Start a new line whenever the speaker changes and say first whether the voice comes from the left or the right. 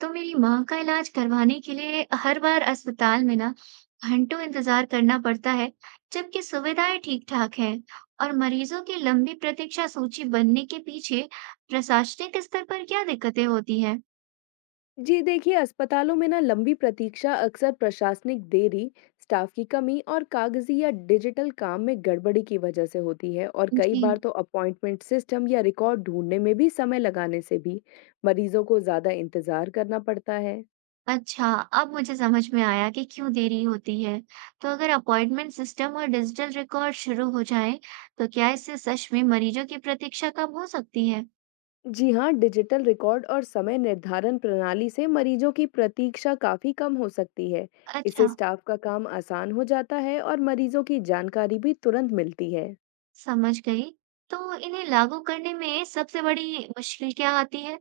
right: तो मेरी माँ का इलाज करवाने के लिए हर बार अस्पताल में ना घंटों इंतजार करना पड़ता है, जबकि सुविधाएं ठीक-ठाक हैं और मरीजों की लंबी प्रतीक्षा सूची बनने के पीछे प्रशासनिक स्तर पर क्या दिक्कतें होती हैं?
left: जी देखिए, अस्पतालों में ना लंबी प्रतीक्षा अक्सर प्रशासनिक देरी, स्टाफ की कमी और कागजी या डिजिटल काम में गड़बड़ी की वजह से होती है। और कई
right: जी।
left: बार तो अपॉइंटमेंट सिस्टम या रिकॉर्ड ढूंढने में भी समय लगाने से भी मरीजों को ज़्यादा इंतज़ार करना पड़ता है।
right: अच्छा, अब मुझे समझ में आया कि क्यों देरी होती है। तो अगर अपॉइंटमेंट सिस्टम और डिजिटल रिकॉर्ड शुरू हो जाए, तो क्या इससे सच में मरीजों की प्रतीक्षा कम हो सकती है?
left: जी हाँ, डिजिटल रिकॉर्ड और समय निर्धारण प्रणाली से मरीजों की प्रतीक्षा काफ़ी कम हो सकती है। इससे
right: अच्छा।
left: स्टाफ का काम आसान हो जाता है और मरीजों की जानकारी भी तुरंत मिलती है।
right: समझ गई। तो इन्हें लागू करने में सबसे बड़ी मुश्किल क्या आती है?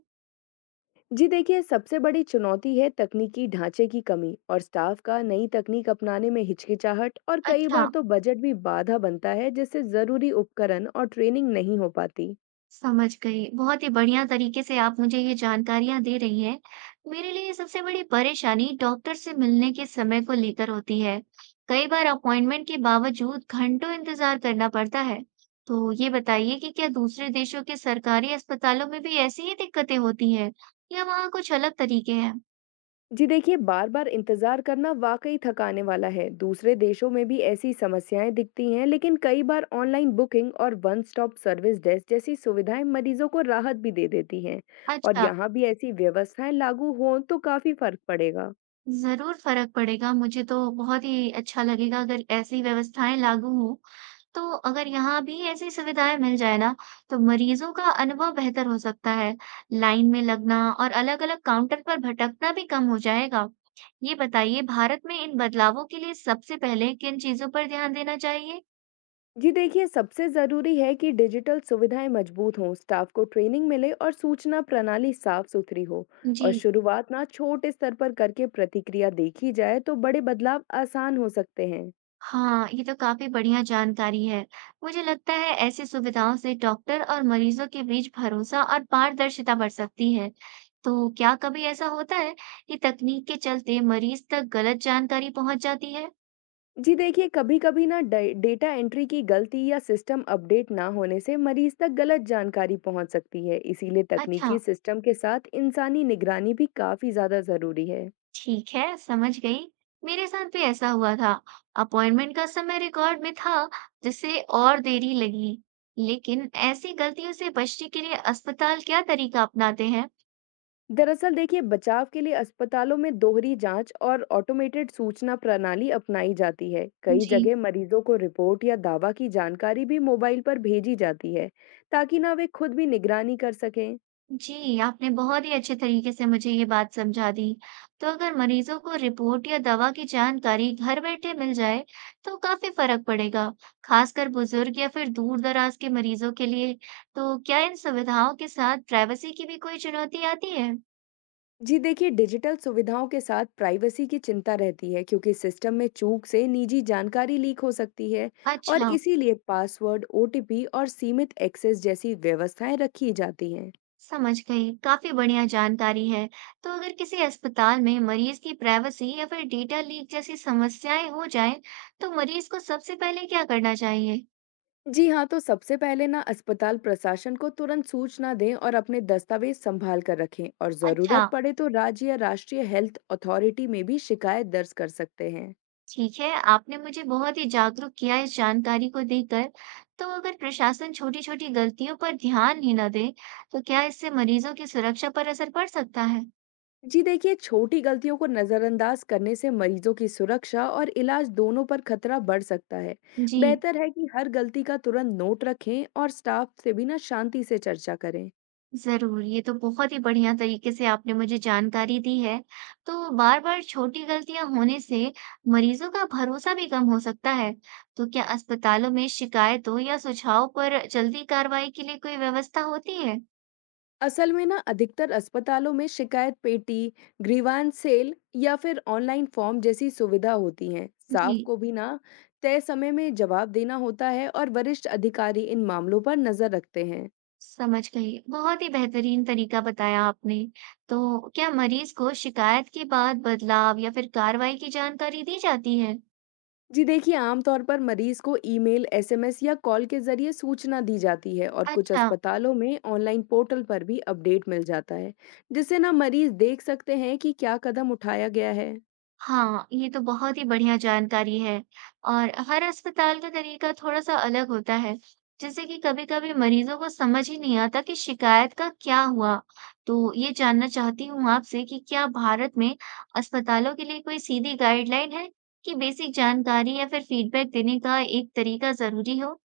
left: जी देखिए, सबसे बड़ी चुनौती है तकनीकी ढांचे की कमी और स्टाफ का नई तकनीक अपनाने में हिचकिचाहट। और कई
right: अच्छा,
left: बार तो बजट भी बाधा बनता है, जिससे जरूरी उपकरण और ट्रेनिंग नहीं हो पाती।
right: समझ गई। बहुत ही बढ़िया तरीके से आप मुझे ये जानकारियाँ दे रही हैं। मेरे लिए सबसे बड़ी परेशानी डॉक्टर से मिलने के समय को लेकर होती है। कई बार अपॉइंटमेंट के बावजूद घंटों इंतज़ार करना पड़ता है। तो ये बताइए कि क्या दूसरे देशों के सरकारी अस्पतालों में भी ऐसी ही दिक्कतें होती हैं या वहाँ कुछ अलग तरीके हैं?
left: जी देखिए, बार बार इंतजार करना वाकई थकाने वाला है। दूसरे देशों में भी ऐसी समस्याएं दिखती हैं, लेकिन कई बार ऑनलाइन बुकिंग और वन स्टॉप सर्विस डेस्क जैसी सुविधाएं मरीजों को राहत भी दे देती हैं। और
right: अच्छा।
left: यहाँ भी ऐसी व्यवस्थाएं लागू हों तो काफी फर्क पड़ेगा।
right: ज़रूर फ़र्क पड़ेगा, मुझे तो बहुत ही अच्छा लगेगा अगर ऐसी व्यवस्थाएँ लागू हों। तो अगर यहाँ भी ऐसी सुविधाएँ मिल जाए ना, तो मरीज़ों का अनुभव बेहतर हो सकता है। लाइन में लगना और अलग-अलग काउंटर पर भटकना भी कम हो जाएगा। ये बताइए भारत में इन बदलावों के लिए सबसे पहले किन चीज़ों पर ध्यान देना चाहिए?
left: जी देखिए, सबसे ज़रूरी है कि डिजिटल सुविधाएं मजबूत हों, स्टाफ को ट्रेनिंग मिले और सूचना प्रणाली साफ सुथरी हो।
right: जी।
left: और शुरुआत ना छोटे स्तर पर करके प्रतिक्रिया देखी जाए तो बड़े बदलाव आसान हो सकते हैं।
right: हाँ, ये तो काफी बढ़िया जानकारी है। मुझे लगता है ऐसी सुविधाओं से डॉक्टर और मरीजों के बीच भरोसा और पारदर्शिता बढ़ सकती है। तो क्या कभी ऐसा होता है कि तकनीक के चलते मरीज तक गलत जानकारी पहुंच जाती है?
left: जी देखिए, कभी कभी ना डेटा एंट्री की गलती या सिस्टम अपडेट ना होने से मरीज तक गलत जानकारी पहुंच सकती है। इसीलिए
right: अच्छा,
left: तकनीकी सिस्टम के साथ इंसानी निगरानी भी काफ़ी ज़्यादा ज़रूरी है।
right: ठीक है, समझ गई। मेरे साथ भी ऐसा हुआ था। अपॉइंटमेंट का समय रिकॉर्ड में था, जिससे और देरी लगी। लेकिन ऐसी गलतियों से बचने के लिए अस्पताल क्या तरीका अपनाते हैं?
left: दरअसल देखिए, बचाव के लिए अस्पतालों में दोहरी जांच और ऑटोमेटेड सूचना प्रणाली अपनाई जाती है। कई
right: जी
left: जगह मरीजों को रिपोर्ट या दावा की जानकारी भी मोबाइल पर भेजी जाती है, ताकि ना वे खुद भी निगरानी कर सकें।
right: जी, आपने बहुत ही अच्छे तरीके से मुझे ये बात समझा दी। तो अगर मरीजों को रिपोर्ट या दवा की जानकारी घर बैठे मिल जाए, तो काफ़ी फ़र्क पड़ेगा, खासकर बुज़ुर्ग या फिर दूर-दराज के मरीजों के लिए। तो क्या इन सुविधाओं के साथ प्राइवेसी की भी कोई चुनौती आती है?
left: जी देखिए, डिजिटल सुविधाओं के साथ प्राइवेसी की चिंता रहती है, क्योंकि सिस्टम में चूक से निजी जानकारी लीक हो सकती है। और
right: अच्छा,
left: इसीलिए पासवर्ड, ओटीपी और सीमित एक्सेस जैसी व्यवस्थाएं रखी जाती हैं।
right: समझ गई। काफ़ी बढ़िया जानकारी है। तो अगर किसी अस्पताल में मरीज की प्राइवेसी या फिर डेटा लीक जैसी समस्याएं हो जाएं, तो मरीज को सबसे पहले क्या करना चाहिए?
left: जी हाँ, तो सबसे पहले ना अस्पताल प्रशासन को तुरंत सूचना दें और अपने दस्तावेज संभाल कर रखें। और
right: अच्छा।
left: ज़रूरत पड़े तो राज्य या राष्ट्रीय हेल्थ अथॉरिटी में भी शिकायत दर्ज कर सकते हैं।
right: ठीक है, आपने मुझे बहुत ही जागरूक किया इस जानकारी को देकर। तो अगर प्रशासन छोटी-छोटी गलतियों पर ध्यान ही न दे, तो क्या इससे मरीजों की सुरक्षा पर असर पड़ सकता है?
left: जी देखिए, छोटी गलतियों को नज़रअंदाज करने से मरीजों की सुरक्षा और इलाज दोनों पर खतरा बढ़ सकता है।
right: जी,
left: बेहतर है कि हर गलती का तुरंत नोट रखें और स्टाफ से भी ना शांति से चर्चा करें।
right: ज़रूर। ये तो बहुत ही बढ़िया तरीके से आपने मुझे जानकारी दी है। तो बार-बार छोटी गलतियां होने से मरीजों का भरोसा भी कम हो सकता है। तो क्या अस्पतालों में शिकायतों या सुझाव पर जल्दी कार्रवाई के लिए कोई व्यवस्था होती है?
left: असल में ना अधिकतर अस्पतालों में शिकायत पेटी, ग्रीवांस सेल या फिर ऑनलाइन फॉर्म जैसी सुविधा होती हैं। स्टाफ
right: जी।
left: को भी ना तय समय में जवाब देना होता है और वरिष्ठ अधिकारी इन मामलों पर नजर रखते हैं।
right: समझ गई। बहुत ही बेहतरीन तरीका बताया आपने। तो क्या मरीज़ को शिकायत के बाद बदलाव या फिर कार्रवाई की जानकारी दी जाती है?
left: जी देखिए, आमतौर पर मरीज को ईमेल, एसएमएस या कॉल के जरिए सूचना दी जाती है। और कुछ
right: अच्छा।
left: अस्पतालों में ऑनलाइन पोर्टल पर भी अपडेट मिल जाता है, जिससे ना मरीज देख सकते हैं कि क्या कदम उठाया गया है।
right: हाँ, ये तो बहुत ही बढ़िया जानकारी है और हर अस्पताल का तरीका थोड़ा-सा अलग होता है। जैसे कि कभी-कभी मरीज़ों को समझ ही नहीं आता कि शिकायत का क्या हुआ। तो ये जानना चाहती हूँ आपसे कि क्या भारत में अस्पतालों के लिए कोई सीधी गाइडलाइन है कि बेसिक जानकारी या फिर फीडबैक देने का एक तरीका ज़रूरी हो?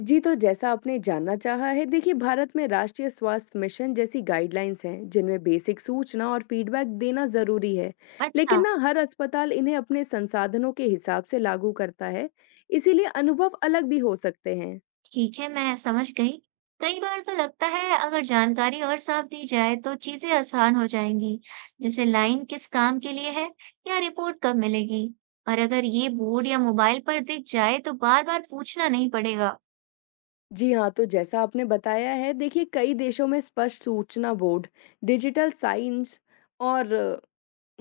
left: जी, तो जैसा आपने जानना चाहा है, देखिए भारत में राष्ट्रीय स्वास्थ्य मिशन जैसी गाइडलाइंस हैं, जिनमें बेसिक सूचना और फीडबैक देना ज़रूरी है। लेकिन
right: अच्छा,
left: ना हर अस्पताल इन्हें अपने संसाधनों के हिसाब से लागू करता है, इसीलिए अनुभव अलग भी हो सकते हैं।
right: ठीक है, मैं समझ गई। कई बार तो लगता है अगर जानकारी और साफ दी जाए तो चीजें आसान हो जाएंगी। जैसे लाइन किस काम के लिए है या रिपोर्ट कब मिलेगी। और अगर ये बोर्ड या मोबाइल पर दिख जाए तो बार बार पूछना नहीं पड़ेगा।
left: जी हाँ, तो जैसा आपने बताया है, देखिए कई देशों में स्पष्ट सूचना बोर्ड, डिजिटल साइंस और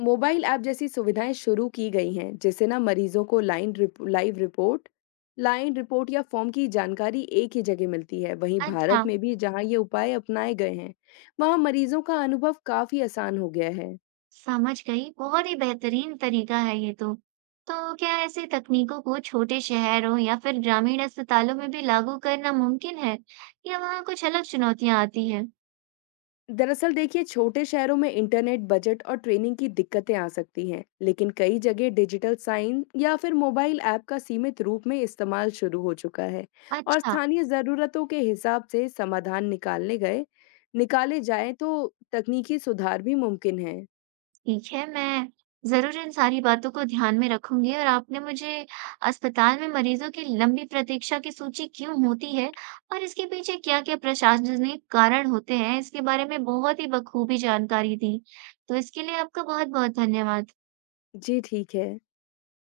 left: मोबाइल ऐप जैसी सुविधाएं शुरू की गई हैं, जिससे ना मरीजों को लाइन रिपोर्ट या फॉर्म की जानकारी एक ही जगह मिलती है। वहीं भारत
right: अच्छा,
left: में भी जहां ये उपाय अपनाए गए हैं, वहां मरीजों का अनुभव काफी आसान हो गया है।
right: समझ गई। बहुत ही बेहतरीन तरीका है ये तो। तो क्या ऐसी तकनीकों को छोटे शहरों या फिर ग्रामीण अस्पतालों में भी लागू करना मुमकिन है या वहाँ कुछ अलग चुनौतियां आती हैं?
left: दरअसल देखिए, छोटे शहरों में इंटरनेट, बजट और ट्रेनिंग की दिक्कतें आ सकती हैं, लेकिन कई जगह डिजिटल साइन या फिर मोबाइल ऐप का सीमित रूप में इस्तेमाल शुरू हो चुका है। और
right: अच्छा।
left: स्थानीय ज़रूरतों के हिसाब से समाधान निकालने गए निकाले जाएं तो तकनीकी सुधार भी मुमकिन है।
right: ठीक है, मैं ज़रूर इन सारी बातों को ध्यान में रखूँगी और आपने मुझे अस्पताल में मरीज़ों की लंबी प्रतीक्षा की सूची क्यों होती है और इसके पीछे क्या-क्या प्रशासनिक कारण होते हैं, इसके बारे में बहुत ही बखूबी जानकारी दी। तो इसके लिए आपका बहुत-बहुत धन्यवाद।
left: जी ठीक है।